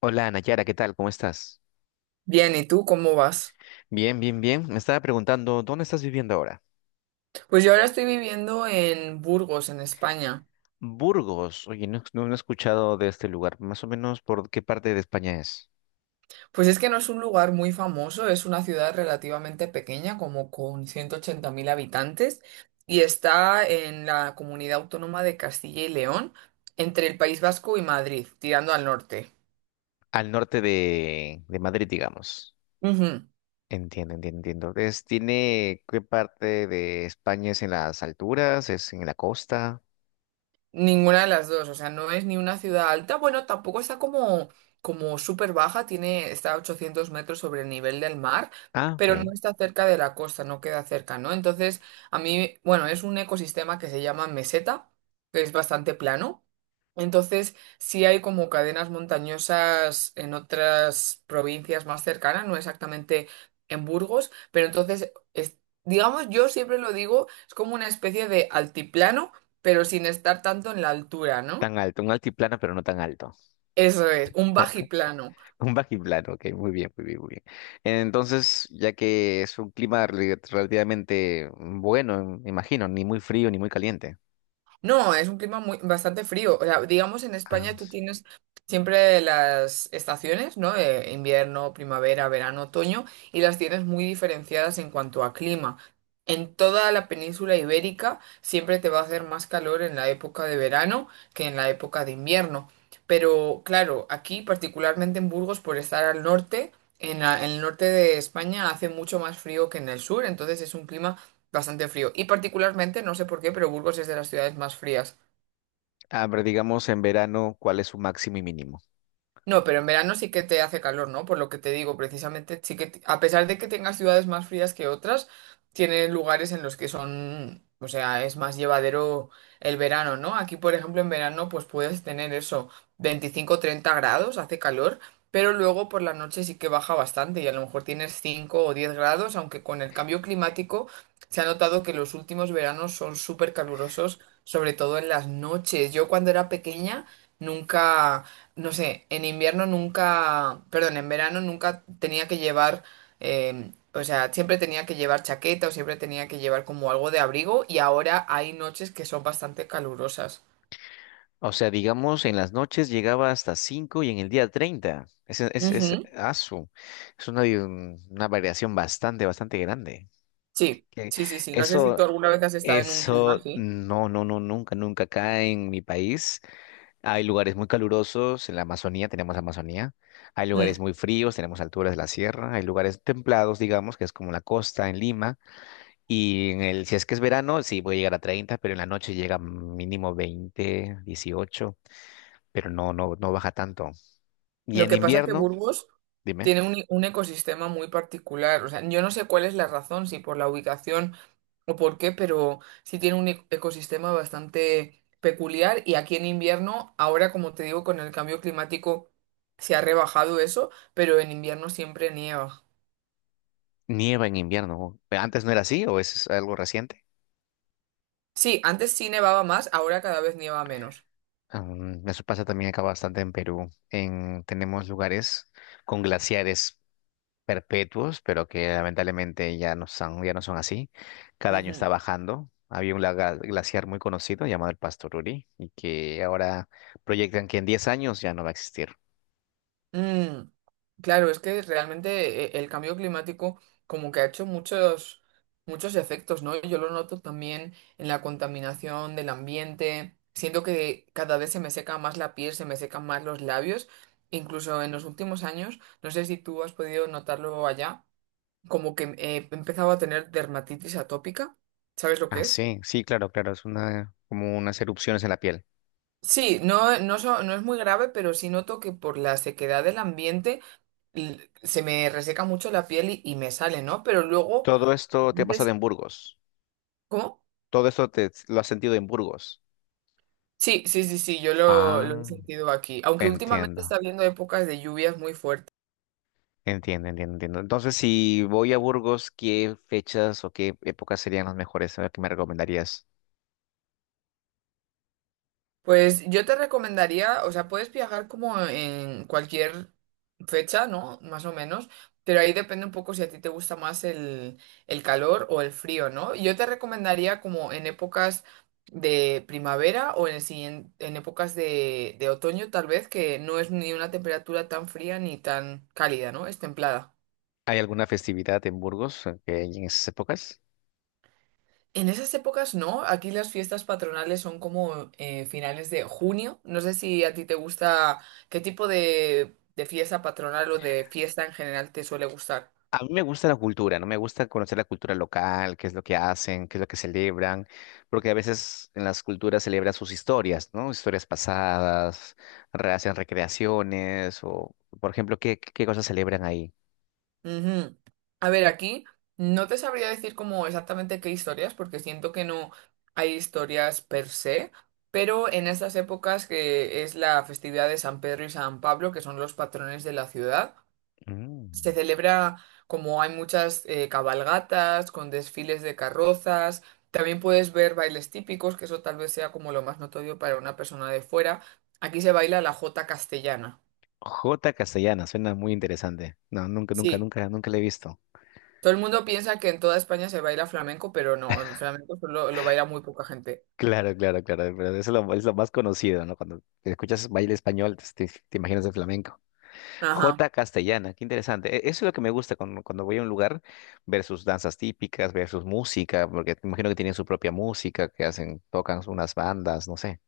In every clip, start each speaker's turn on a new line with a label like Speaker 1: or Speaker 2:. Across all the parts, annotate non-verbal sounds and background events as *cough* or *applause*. Speaker 1: Hola, Nayara, ¿qué tal? ¿Cómo estás?
Speaker 2: Bien, ¿y tú cómo vas?
Speaker 1: Bien. Me estaba preguntando, ¿dónde estás viviendo ahora?
Speaker 2: Pues yo ahora estoy viviendo en Burgos, en España.
Speaker 1: Burgos. Oye, no he escuchado de este lugar. Más o menos, ¿por qué parte de España es?
Speaker 2: Pues es que no es un lugar muy famoso, es una ciudad relativamente pequeña, como con 180.000 habitantes, y está en la comunidad autónoma de Castilla y León, entre el País Vasco y Madrid, tirando al norte.
Speaker 1: Al norte de Madrid, digamos.
Speaker 2: Ujú.
Speaker 1: Entiendo. ¿Tiene qué parte de España es en las alturas? ¿Es en la costa?
Speaker 2: Ninguna de las dos, o sea, no es ni una ciudad alta, bueno, tampoco está como súper baja, está a 800 metros sobre el nivel del mar,
Speaker 1: Ah, ok.
Speaker 2: pero no está cerca de la costa, no queda cerca, ¿no? Entonces, a mí, bueno, es un ecosistema que se llama meseta, que es bastante plano, entonces sí hay como cadenas montañosas en otras provincias más cercanas, no exactamente en Burgos, pero entonces, digamos, yo siempre lo digo, es como una especie de altiplano pero sin estar tanto en la altura, ¿no?
Speaker 1: Tan alto, un altiplano, pero no tan alto.
Speaker 2: Eso es, un bajiplano.
Speaker 1: Un bajiplano, ok, muy bien. Entonces, ya que es un clima relativamente bueno, me imagino, ni muy frío ni muy caliente.
Speaker 2: No, es un clima muy, bastante frío. O sea, digamos, en
Speaker 1: Ah,
Speaker 2: España tú
Speaker 1: sí.
Speaker 2: tienes siempre las estaciones, ¿no? Invierno, primavera, verano, otoño, y las tienes muy diferenciadas en cuanto a clima. En toda la península ibérica siempre te va a hacer más calor en la época de verano que en la época de invierno. Pero claro, aquí, particularmente en Burgos, por estar al norte, en el norte de España hace mucho más frío que en el sur, entonces es un clima bastante frío. Y particularmente, no sé por qué, pero Burgos es de las ciudades más frías.
Speaker 1: A ver, digamos en verano, ¿cuál es su máximo y mínimo?
Speaker 2: No, pero en verano sí que te hace calor, ¿no? Por lo que te digo, precisamente, sí que, a pesar de que tengas ciudades más frías que otras, tiene lugares en los que son, o sea, es más llevadero el verano, ¿no? Aquí, por ejemplo, en verano, pues puedes tener eso, 25 30 grados, hace calor, pero luego por la noche sí que baja bastante y a lo mejor tienes 5 o 10 grados, aunque con el cambio climático se ha notado que los últimos veranos son súper calurosos, sobre todo en las noches. Yo cuando era pequeña, nunca, no sé, en invierno nunca, perdón, en verano nunca tenía que llevar, o sea, siempre tenía que llevar chaqueta o siempre tenía que llevar como algo de abrigo y ahora hay noches que son bastante calurosas.
Speaker 1: O sea, digamos, en las noches llegaba hasta 5 y en el día 30.
Speaker 2: Ujú.
Speaker 1: Es una, una variación bastante grande.
Speaker 2: Sí,
Speaker 1: Que
Speaker 2: sí, sí, sí. No sé si
Speaker 1: eso,
Speaker 2: tú alguna vez has estado en un clima así.
Speaker 1: no, nunca, nunca acá en mi país. Hay lugares muy calurosos en la Amazonía, tenemos Amazonía. Hay
Speaker 2: Mm.
Speaker 1: lugares muy fríos, tenemos alturas de la sierra. Hay lugares templados, digamos, que es como la costa en Lima. Y en el, si es que es verano, sí puede llegar a 30, pero en la noche llega mínimo 20, 18, pero no baja tanto. Y
Speaker 2: Lo
Speaker 1: en
Speaker 2: que pasa es que
Speaker 1: invierno,
Speaker 2: Burgos
Speaker 1: dime,
Speaker 2: tiene un ecosistema muy particular. O sea, yo no sé cuál es la razón, si por la ubicación o por qué, pero sí tiene ecosistema bastante peculiar y aquí en invierno, ahora como te digo, con el cambio climático se ha rebajado eso, pero en invierno siempre nieva.
Speaker 1: nieva en invierno. ¿Antes no era así o es algo reciente?
Speaker 2: Sí, antes sí nevaba más, ahora cada vez nieva menos.
Speaker 1: Mm, eso pasa también acá bastante en Perú. En, tenemos lugares con glaciares perpetuos, pero que lamentablemente ya no son así. Cada año
Speaker 2: Ujú.
Speaker 1: está bajando. Había un glaciar muy conocido llamado el Pastoruri y que ahora proyectan que en 10 años ya no va a existir.
Speaker 2: Mm, claro, es que realmente el cambio climático como que ha hecho muchos, muchos efectos, ¿no? Yo lo noto también en la contaminación del ambiente. Siento que cada vez se me seca más la piel, se me secan más los labios. Incluso en los últimos años, no sé si tú has podido notarlo allá, como que he empezado a tener dermatitis atópica. ¿Sabes lo que
Speaker 1: Ah,
Speaker 2: es?
Speaker 1: sí, sí, claro, es una, como unas erupciones en la piel.
Speaker 2: Sí, no, no, no es muy grave, pero sí noto que por la sequedad del ambiente se me reseca mucho la piel y me sale, ¿no? Pero luego,
Speaker 1: Todo
Speaker 2: a
Speaker 1: esto te ha pasado
Speaker 2: veces,
Speaker 1: en Burgos.
Speaker 2: ¿cómo?
Speaker 1: Lo has sentido en Burgos.
Speaker 2: Sí, sí, sí, sí, yo lo he
Speaker 1: Ah,
Speaker 2: sentido aquí. Aunque últimamente está
Speaker 1: entiendo,
Speaker 2: habiendo épocas de lluvias muy fuertes.
Speaker 1: entiendo. Entonces, si voy a Burgos, ¿qué fechas o qué épocas serían las mejores? A ver, ¿qué me recomendarías?
Speaker 2: Pues yo te recomendaría, o sea, puedes viajar como en cualquier fecha, ¿no? Más o menos, pero ahí depende un poco si a ti te gusta más el calor o el frío, ¿no? Yo te recomendaría como en épocas de primavera o en épocas de otoño, tal vez, que no es ni una temperatura tan fría ni tan cálida, ¿no? Es templada.
Speaker 1: ¿Hay alguna festividad en Burgos que hay en esas épocas?
Speaker 2: En esas épocas no, aquí las fiestas patronales son como finales de junio. No sé si a ti te gusta, qué tipo de fiesta patronal o de fiesta en general te suele gustar.
Speaker 1: A mí me gusta la cultura, ¿no? Me gusta conocer la cultura local, qué es lo que hacen, qué es lo que celebran, porque a veces en las culturas celebran sus historias, ¿no? Historias pasadas, hacen recreaciones, o, por ejemplo, ¿qué cosas celebran ahí?
Speaker 2: Ujú. A ver, aquí no te sabría decir como exactamente qué historias, porque siento que no hay historias per se, pero en estas épocas que es la festividad de San Pedro y San Pablo, que son los patrones de la ciudad.
Speaker 1: Mm.
Speaker 2: Se celebra como hay muchas cabalgatas con desfiles de carrozas. También puedes ver bailes típicos, que eso tal vez sea como lo más notorio para una persona de fuera. Aquí se baila la jota castellana.
Speaker 1: Jota castellana, suena muy interesante. No,
Speaker 2: Sí,
Speaker 1: nunca la he visto.
Speaker 2: todo el mundo piensa que en toda España se baila flamenco, pero no, el flamenco solo lo baila muy poca gente.
Speaker 1: Claro, pero eso es lo más conocido, ¿no? Cuando escuchas baile español, te imaginas el flamenco.
Speaker 2: Ajá.
Speaker 1: Jota castellana, qué interesante. Eso es lo que me gusta cuando voy a un lugar, ver sus danzas típicas, ver sus música, porque te imagino que tienen su propia música, que hacen, tocan unas bandas, no sé.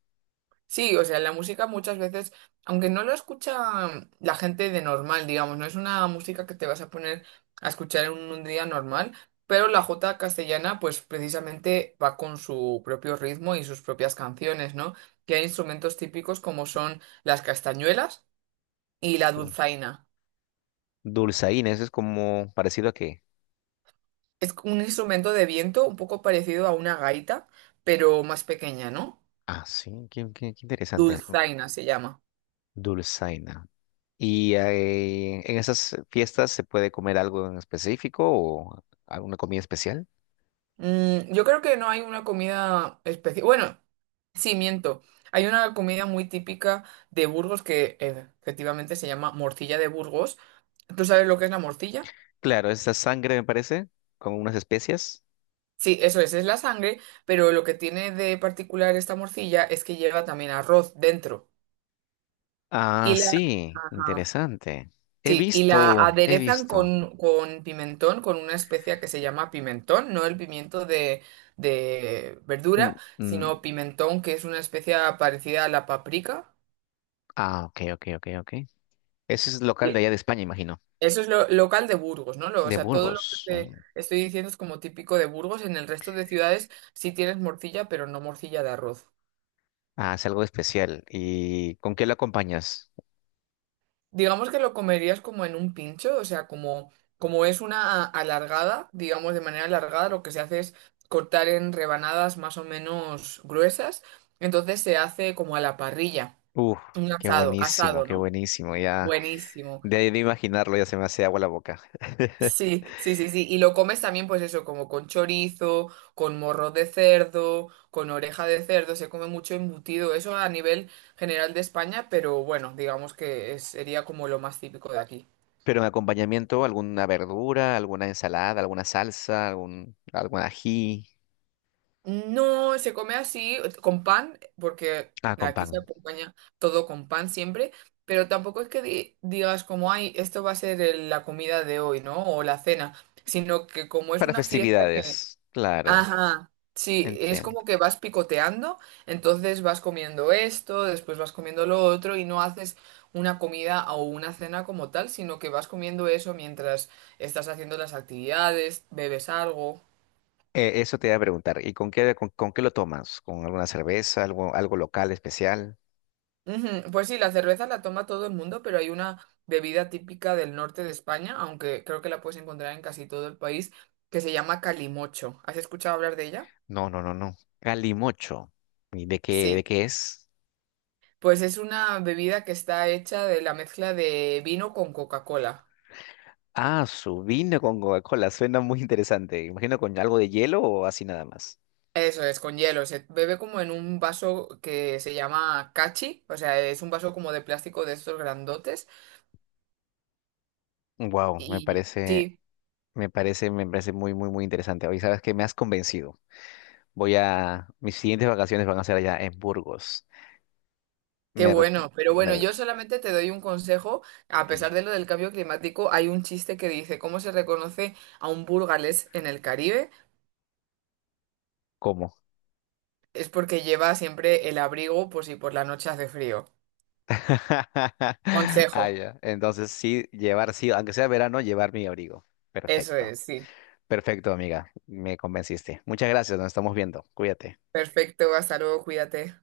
Speaker 2: Sí, o sea, la música muchas veces, aunque no lo escucha la gente de normal, digamos, no es una música que te vas a poner a escuchar en un día normal, pero la jota castellana, pues precisamente va con su propio ritmo y sus propias canciones, ¿no? Que hay instrumentos típicos como son las castañuelas y la dulzaina.
Speaker 1: Dulzaina, eso es como parecido a que.
Speaker 2: Es un instrumento de viento un poco parecido a una gaita, pero más pequeña, ¿no?
Speaker 1: Ah, sí, qué interesante.
Speaker 2: Dulzaina se llama.
Speaker 1: Dulzaina. ¿Y en esas fiestas se puede comer algo en específico o alguna comida especial?
Speaker 2: Yo creo que no hay una comida específica. Bueno, sí, miento. Hay una comida muy típica de Burgos que efectivamente se llama morcilla de Burgos. ¿Tú sabes lo que es la morcilla?
Speaker 1: Claro, esa sangre me parece, con unas especias.
Speaker 2: Sí, eso es la sangre, pero lo que tiene de particular esta morcilla es que lleva también arroz dentro.
Speaker 1: Ah,
Speaker 2: Y la...
Speaker 1: sí,
Speaker 2: Ajá.
Speaker 1: interesante.
Speaker 2: Sí, y la
Speaker 1: He
Speaker 2: aderezan
Speaker 1: visto.
Speaker 2: con pimentón, con una especia que se llama pimentón, no el pimiento de
Speaker 1: Mm,
Speaker 2: verdura,
Speaker 1: mm,
Speaker 2: sino pimentón, que es una especia parecida a la paprika.
Speaker 1: ah, ok. Ese es local de allá
Speaker 2: Y
Speaker 1: de España, imagino.
Speaker 2: eso es lo local de Burgos, ¿no? O
Speaker 1: De
Speaker 2: sea, todo lo que
Speaker 1: Burgos.
Speaker 2: te
Speaker 1: Mm.
Speaker 2: estoy diciendo es como típico de Burgos. En el resto de ciudades sí tienes morcilla, pero no morcilla de arroz.
Speaker 1: Ah, es algo especial. ¿Y con qué lo acompañas?
Speaker 2: Digamos que lo comerías como en un pincho, o sea, como es una alargada, digamos de manera alargada, lo que se hace es cortar en rebanadas más o menos gruesas, entonces se hace como a la parrilla,
Speaker 1: Uf,
Speaker 2: un asado, asado,
Speaker 1: qué
Speaker 2: ¿no?
Speaker 1: buenísimo. Ya,
Speaker 2: Buenísimo.
Speaker 1: de ahí de imaginarlo, ya se me hace agua la boca. *laughs*
Speaker 2: Sí, sí, sí, sí. Y lo comes también, pues eso, como con chorizo, con morro de cerdo, con oreja de cerdo, se come mucho embutido, eso a nivel general de España, pero bueno, digamos que sería como lo más típico de aquí.
Speaker 1: Pero en acompañamiento, alguna verdura, alguna ensalada, alguna salsa, algún ají.
Speaker 2: No, se come así, con pan, porque
Speaker 1: Ah, con
Speaker 2: aquí se
Speaker 1: pan.
Speaker 2: acompaña todo con pan siempre, pero tampoco es que digas como, ay, esto va a ser la comida de hoy, ¿no? O la cena, sino que como es
Speaker 1: Para
Speaker 2: una fiesta.
Speaker 1: festividades, claro,
Speaker 2: Ajá, sí, es
Speaker 1: entiendo.
Speaker 2: como que vas picoteando, entonces vas comiendo esto, después vas comiendo lo otro y no haces una comida o una cena como tal, sino que vas comiendo eso mientras estás haciendo las actividades, bebes algo.
Speaker 1: Eso te iba a preguntar. ¿Y con qué, con qué lo tomas? ¿Con alguna cerveza, algo local especial?
Speaker 2: Ujú, pues sí, la cerveza la toma todo el mundo, pero hay una bebida típica del norte de España, aunque creo que la puedes encontrar en casi todo el país, que se llama calimocho. ¿Has escuchado hablar de ella?
Speaker 1: No. Calimocho. ¿Y de
Speaker 2: Sí,
Speaker 1: qué es?
Speaker 2: pues es una bebida que está hecha de la mezcla de vino con Coca-Cola.
Speaker 1: Ah, su vino con Coca-Cola. Suena muy interesante. Imagino con algo de hielo o así nada más.
Speaker 2: Eso es, con hielo. Se bebe como en un vaso que se llama cachi, o sea, es un vaso como de plástico de estos grandotes.
Speaker 1: Wow,
Speaker 2: Y sí.
Speaker 1: me parece muy interesante. Hoy sabes que me has convencido. Voy a, mis siguientes vacaciones van a ser allá en Burgos.
Speaker 2: Qué
Speaker 1: Me, re-
Speaker 2: bueno, pero bueno,
Speaker 1: me-
Speaker 2: yo solamente te doy un consejo. A
Speaker 1: dime,
Speaker 2: pesar de lo del cambio climático, hay un chiste que dice, ¿cómo se reconoce a un burgalés en el Caribe?
Speaker 1: ¿cómo?
Speaker 2: Es porque lleva siempre el abrigo por si por la noche hace frío.
Speaker 1: *laughs*
Speaker 2: Consejo,
Speaker 1: Ah, ya. Entonces sí, llevar, sí, aunque sea verano, llevar mi abrigo.
Speaker 2: eso
Speaker 1: Perfecto.
Speaker 2: es, sí.
Speaker 1: Perfecto, amiga. Me convenciste. Muchas gracias. Nos estamos viendo. Cuídate.
Speaker 2: Perfecto, hasta luego, cuídate.